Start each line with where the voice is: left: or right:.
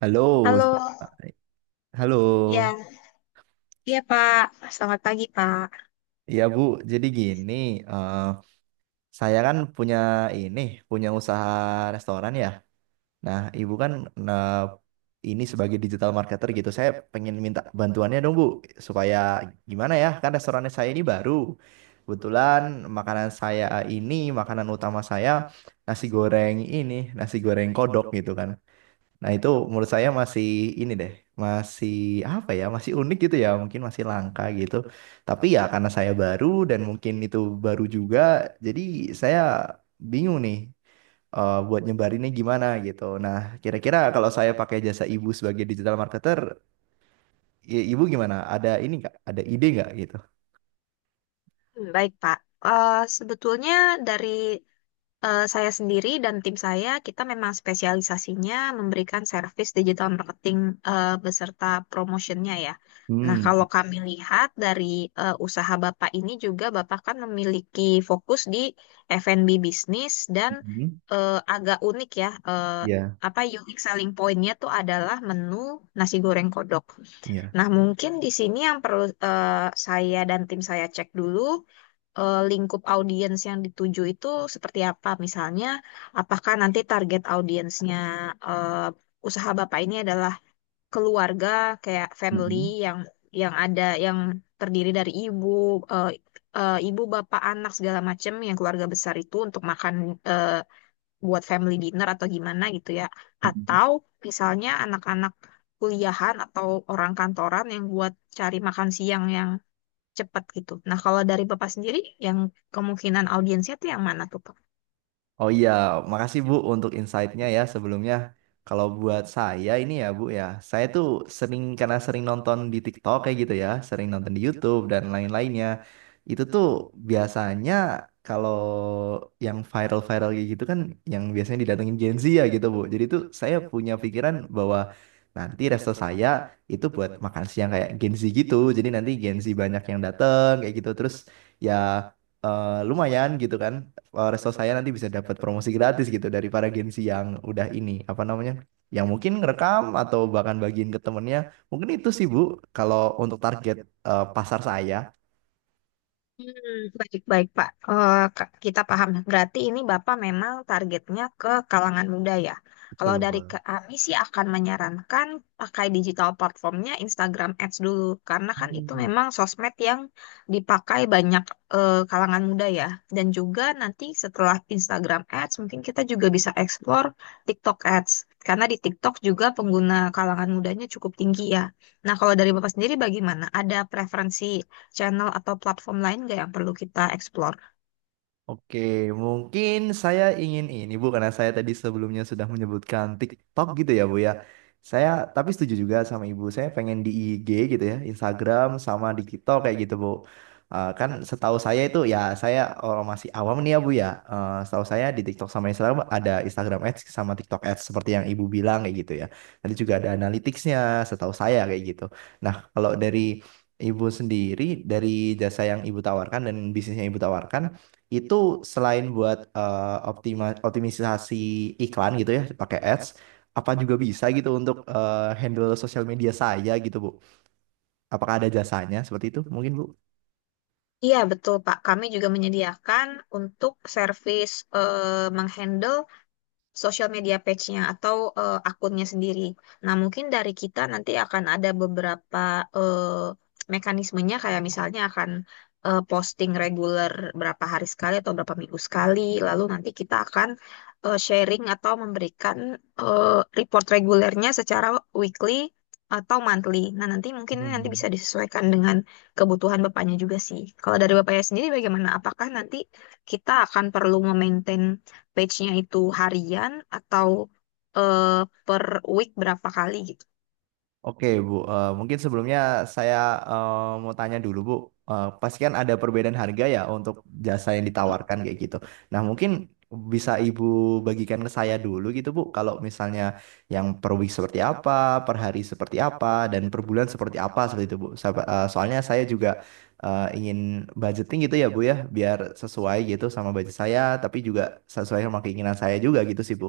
right: Halo,
left: Halo,
right: selamat- halo.
left: ya, iya Pak. Selamat pagi Pak.
right: Ya Bu, jadi gini, eh, saya kan punya ini, punya usaha restoran ya. Nah, Ibu kan, nah, ini sebagai digital marketer gitu, saya pengen minta bantuannya dong Bu, supaya gimana ya, kan restorannya saya ini baru. Kebetulan makanan saya ini, makanan utama saya nasi goreng ini, nasi goreng kodok gitu kan. Nah, itu menurut saya masih ini deh, masih apa ya, masih unik gitu ya, mungkin masih langka gitu. Tapi ya karena saya baru dan mungkin itu baru juga, jadi saya bingung nih, buat nyebarinnya gimana gitu. Nah, kira-kira kalau saya pakai jasa ibu sebagai digital marketer, ibu gimana? Ada ini nggak? Ada ide nggak gitu?
left: Hmm, Baik, Pak. Sebetulnya dari saya sendiri dan tim saya, kita memang spesialisasinya memberikan servis digital marketing beserta promotionnya ya. Nah,
right: Hmm.
left: kalau kami lihat dari usaha Bapak ini juga, Bapak kan memiliki fokus di F&B bisnis dan
right: Mhm.
left: agak unik ya.
right: Ya,
left: Apa unique selling point-nya tuh adalah menu nasi goreng kodok.
right: ya.
left: Nah, mungkin di sini yang perlu saya dan tim saya cek dulu lingkup audiens yang dituju itu seperti apa. Misalnya, apakah nanti target audiensnya eh, usaha Bapak ini adalah keluarga, kayak family
right: Mhm.
left: yang yang ada yang terdiri dari eh, ibu, bapak, anak segala macam yang keluarga besar itu untuk makan eh, buat family dinner atau gimana gitu ya.
right: Mhm.
left: Atau misalnya anak-anak kuliahan atau orang kantoran yang buat cari makan siang yang cepat gitu. Nah, kalau dari Bapak sendiri yang kemungkinan audiensnya tuh yang mana tuh, Pak?
right: Oh iya, makasih Bu untuk insight-nya ya sebelumnya. Kalau buat saya ini ya Bu ya, saya tuh sering karena sering nonton di TikTok kayak gitu ya, sering nonton di YouTube dan lain-lainnya. Itu tuh biasanya kalau yang viral-viral kayak gitu kan yang biasanya didatengin Gen Z ya gitu Bu. Jadi tuh saya punya pikiran bahwa nanti resto saya itu buat makan siang kayak Gen Z gitu. Jadi nanti Gen Z banyak yang dateng kayak gitu. Terus ya, lumayan gitu kan, resto saya nanti bisa dapat promosi gratis gitu dari para Gen yang udah ini apa namanya, yang mungkin ngerekam atau bahkan bagiin ke temennya, mungkin itu sih Bu kalau untuk target, pasar saya.
left: Hmm, Baik-baik, Pak. Kak, kita paham. Berarti ini Bapak memang targetnya ke kalangan muda ya. Kalau
right: Betul.
left: dari kami sih akan menyarankan pakai digital platformnya Instagram Ads dulu. Karena kan itu memang sosmed yang dipakai banyak kalangan muda ya. Dan juga nanti setelah Instagram Ads mungkin kita juga bisa explore TikTok Ads. Karena di TikTok juga pengguna kalangan mudanya cukup tinggi ya. Nah, kalau dari Bapak sendiri bagaimana? Ada preferensi channel atau platform lain nggak yang perlu kita explore?
right: Oke, mungkin saya ingin ini Bu karena saya tadi sebelumnya sudah menyebutkan TikTok gitu ya Bu ya. Saya tapi setuju juga sama Ibu. Saya pengen di IG gitu ya, Instagram sama di TikTok kayak gitu Bu. Kan setahu saya itu ya, saya orang masih awam nih ya Bu ya. Setahu saya di TikTok sama Instagram ada Instagram Ads sama TikTok Ads seperti yang Ibu bilang kayak gitu ya. Tadi juga ada analyticsnya setahu saya kayak gitu. Nah, kalau dari Ibu sendiri, dari jasa yang ibu tawarkan dan bisnis yang ibu tawarkan itu, selain buat optimisasi iklan gitu ya pakai ads, apa juga bisa gitu untuk handle sosial media saya gitu Bu, apakah ada jasanya seperti itu mungkin Bu?
left: Iya, betul, Pak. Kami juga menyediakan untuk servis menghandle social media page-nya atau akunnya sendiri. Nah, mungkin dari kita nanti akan ada beberapa eh, mekanismenya, kayak misalnya akan posting reguler berapa hari sekali atau berapa minggu sekali. Lalu nanti kita akan sharing atau memberikan report regulernya secara weekly atau monthly. Nah, nanti mungkin ini nanti
right: Hmm.
left: bisa disesuaikan dengan kebutuhan bapaknya juga sih. Kalau dari bapaknya sendiri bagaimana? Apakah nanti kita akan perlu memaintain page-nya itu harian atau eh, per week berapa kali gitu.
right: Oke, Bu. Mungkin sebelumnya saya, eh, mau tanya dulu, Bu. Eh, pasti kan ada perbedaan harga ya untuk jasa yang ditawarkan kayak gitu. Nah, mungkin bisa Ibu bagikan ke saya dulu gitu, Bu. Kalau misalnya yang per week seperti apa, per hari seperti apa, dan per bulan seperti apa seperti itu, Bu. Soalnya saya juga, ingin budgeting gitu ya, Bu ya, biar sesuai gitu sama budget saya, tapi juga sesuai sama keinginan saya juga gitu sih, Bu.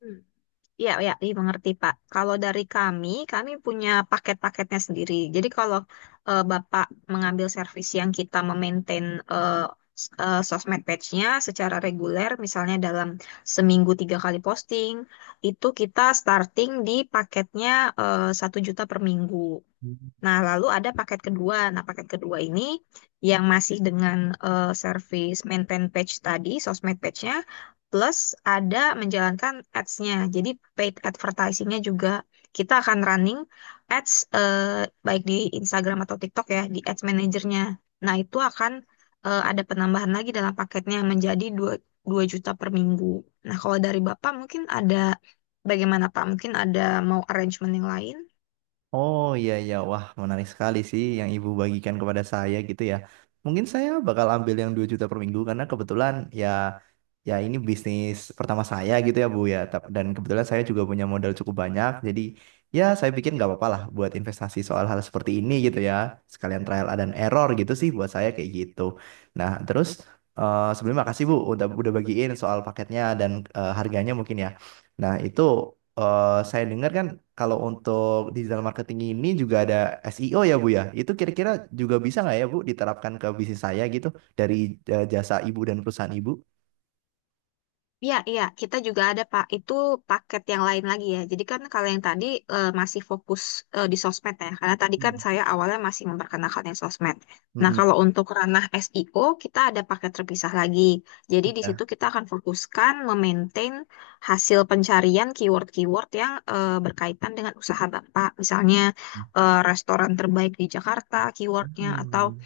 left: Hmm. Iya, ya, dimengerti, Pak. Kalau dari kami, kami punya paket-paketnya sendiri. Jadi kalau Bapak mengambil servis yang kita memaintain eh, sosmed page-nya secara reguler, misalnya dalam seminggu tiga kali posting, itu kita starting di paketnya 1 juta per minggu. Nah, lalu ada paket kedua. Nah, paket kedua ini yang masih dengan service maintain page tadi, sosmed page-nya, plus ada menjalankan ads-nya. Jadi paid advertising-nya juga kita akan running ads baik di Instagram atau TikTok ya, di ads manajernya. Nah, itu akan ada penambahan lagi dalam paketnya menjadi 2 2 juta per minggu. Nah, kalau dari Bapak mungkin ada, bagaimana Pak? Mungkin ada mau arrangement yang lain?
right: Oh iya iya, wah menarik sekali sih yang ibu bagikan kepada saya gitu ya. Mungkin saya bakal ambil yang 2 juta per minggu karena kebetulan ya, ya ini bisnis pertama saya gitu ya Bu ya. Dan kebetulan saya juga punya modal cukup banyak, jadi ya saya pikir nggak apa-apa lah buat investasi soal hal seperti ini gitu ya. Sekalian trial dan error gitu sih buat saya kayak gitu. Nah, terus, sebelumnya makasih Bu udah bagiin soal paketnya dan, harganya mungkin ya. Nah, itu saya dengar kan kalau untuk digital marketing ini juga ada SEO ya Bu ya. Itu kira-kira juga bisa nggak ya Bu diterapkan ke bisnis saya gitu, dari, jasa Ibu dan perusahaan Ibu?
left: Iya, iya, kita juga ada Pak. Itu paket yang lain lagi ya. Jadi kan kalau yang tadi masih fokus di sosmed ya, karena tadi kan
right: Hmm.
left: saya awalnya masih memperkenalkan yang sosmed. Nah,
right: Mm-mm.
left: kalau untuk ranah SEO, kita ada paket terpisah lagi. Jadi di situ
right: Ya.
left: kita akan fokuskan memaintain hasil pencarian keyword-keyword yang berkaitan dengan usaha Bapak. Misalnya
right: Hmm.
left: restoran terbaik di Jakarta, keywordnya, atau
right: Hmm.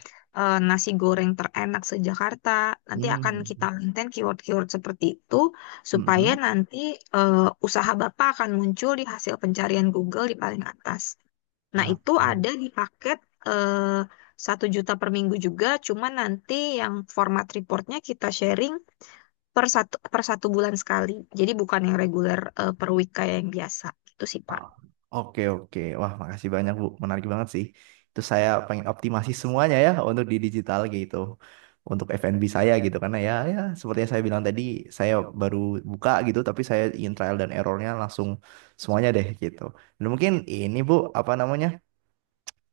left: nasi goreng terenak se-Jakarta. Nanti akan kita maintain keyword-keyword seperti itu supaya
right: Mm-mm.
left: nanti usaha Bapak akan muncul di hasil pencarian Google di paling atas. Nah,
right: Ah.
left: itu ada di paket eh, 1 juta per minggu juga, cuman nanti yang format reportnya kita sharing per satu bulan sekali. Jadi bukan yang reguler per week kayak yang biasa. Itu sih, Pak.
right: Ah. Oke, oke. Wah, makasih banyak, Bu. Menarik banget sih. Itu saya pengen optimasi semuanya ya untuk di digital gitu. Untuk F&B saya gitu. Karena ya, ya seperti yang saya bilang tadi, saya baru buka gitu, tapi saya ingin trial dan errornya langsung semuanya deh gitu. Dan mungkin ini, Bu, apa namanya?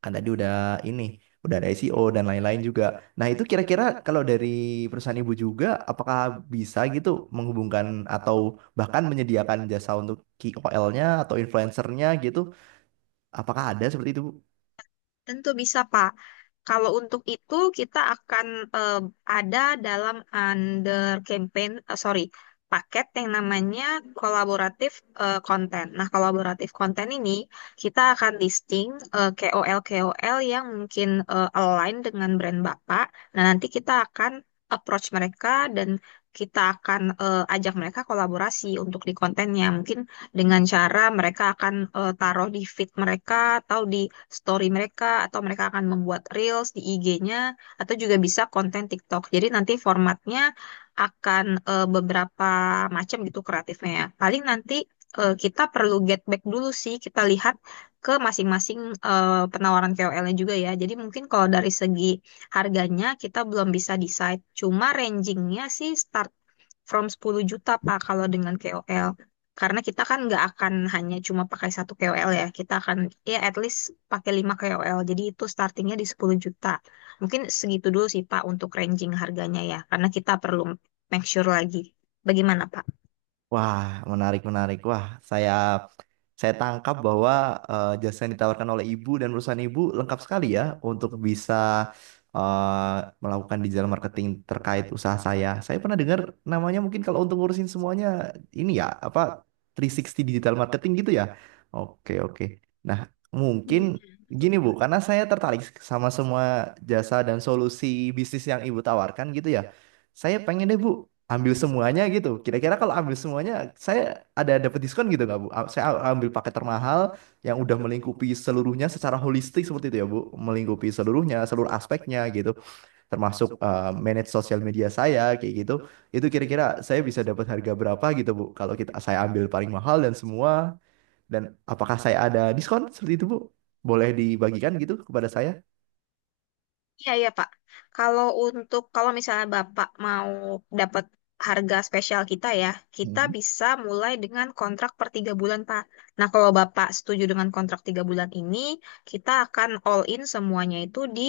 right: Kan tadi udah ini, udah ada SEO dan lain-lain juga. Nah, itu kira-kira kalau dari perusahaan ibu juga, apakah bisa gitu menghubungkan atau bahkan menyediakan jasa untuk KOL-nya atau influencernya gitu? Apakah ada seperti itu, Bu?
left: Tentu bisa, Pak. Kalau untuk itu kita akan eh, ada dalam under campaign, eh, sorry, paket yang namanya kolaboratif konten. Nah, kolaboratif konten ini kita akan listing KOL-KOL yang mungkin align dengan brand Bapak. Nah, nanti kita akan approach mereka dan kita akan ajak mereka kolaborasi untuk di kontennya. Mungkin dengan cara mereka akan taruh di feed mereka atau di story mereka atau mereka akan membuat reels di IG-nya atau juga bisa konten TikTok. Jadi nanti formatnya akan beberapa macam gitu kreatifnya ya. Paling nanti kita perlu get back dulu sih, kita lihat ke masing-masing penawaran KOL-nya juga ya. Jadi mungkin kalau dari segi harganya kita belum bisa decide. Cuma rangingnya sih start from 10 juta Pak kalau dengan KOL. Karena kita kan nggak akan hanya cuma pakai satu KOL ya. Kita akan, ya, at least pakai 5 KOL. Jadi itu startingnya di 10 juta. Mungkin segitu dulu sih Pak untuk ranging harganya ya. Karena kita perlu make sure lagi. Bagaimana Pak?
right: Wah, menarik, menarik. Wah, saya tangkap bahwa, jasa yang ditawarkan oleh ibu dan perusahaan ibu lengkap sekali ya untuk bisa, melakukan digital marketing terkait usaha saya. Saya pernah dengar namanya, mungkin kalau untuk ngurusin semuanya ini ya apa, 360 digital marketing gitu ya. Oke, oke. Nah, mungkin gini Bu, karena saya tertarik sama semua jasa dan solusi bisnis yang Ibu tawarkan gitu ya. Saya pengen deh Bu ambil semuanya gitu. Kira-kira kalau ambil semuanya, saya ada dapat diskon gitu nggak Bu? Saya ambil paket termahal yang udah melingkupi seluruhnya secara holistik seperti itu ya Bu, melingkupi seluruhnya, seluruh aspeknya gitu, termasuk, manage sosial media saya kayak gitu. Itu kira-kira saya bisa dapat harga berapa gitu Bu? Kalau saya ambil paling mahal dan semua, dan apakah saya ada diskon seperti itu Bu? Boleh dibagikan gitu kepada saya?
left: Iya, iya, Pak. Kalau misalnya Bapak mau dapat harga spesial kita ya, kita
right: Mhm.
left: bisa mulai dengan kontrak per 3 bulan, Pak. Nah, kalau Bapak setuju dengan kontrak 3 bulan ini, kita akan all in semuanya itu di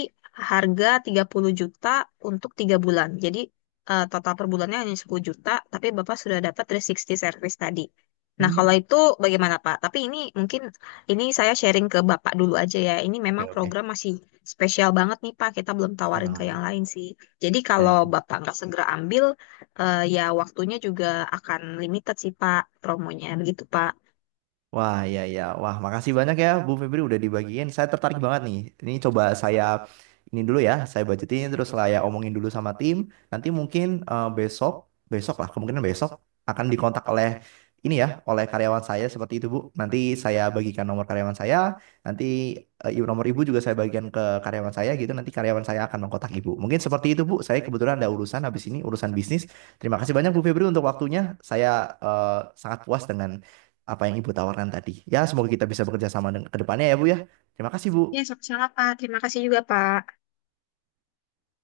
left: harga 30 juta untuk 3 bulan. Jadi total per bulannya hanya 10 juta, tapi Bapak sudah dapat 360 service tadi. Nah,
right: Hmm.
left: kalau itu bagaimana, Pak? Tapi ini mungkin ini saya sharing ke Bapak dulu aja ya. Ini memang
right: Oke, oke.
left: program masih spesial banget nih Pak, kita belum tawarin ke yang
right: Wah,
left: lain sih. Jadi kalau
right: ya.
left: Bapak nggak segera ambil, ya waktunya juga akan limited sih Pak, promonya begitu Pak.
right: Wah, ya, ya. Wah, makasih banyak ya, Bu Febri udah dibagiin. Saya tertarik banget nih. Ini coba saya ini dulu ya, saya budgetin terus saya omongin dulu sama tim. Nanti mungkin, besok, besok lah, kemungkinan besok akan dikontak oleh ini ya, oleh karyawan saya seperti itu, Bu. Nanti saya bagikan nomor karyawan saya, nanti, nomor Ibu juga saya bagikan ke karyawan saya gitu. Nanti karyawan saya akan mengkontak Ibu. Mungkin seperti itu, Bu. Saya kebetulan ada urusan habis ini, urusan bisnis. Terima kasih banyak Bu Febri untuk waktunya. Saya, eh, sangat puas dengan apa yang Ibu tawarkan tadi. Ya, semoga kita bisa bekerja sama ke depannya ya, Bu ya. Terima kasih,
left: Ya,
right: Bu.
left: sama-sama Pak. Terima kasih juga Pak.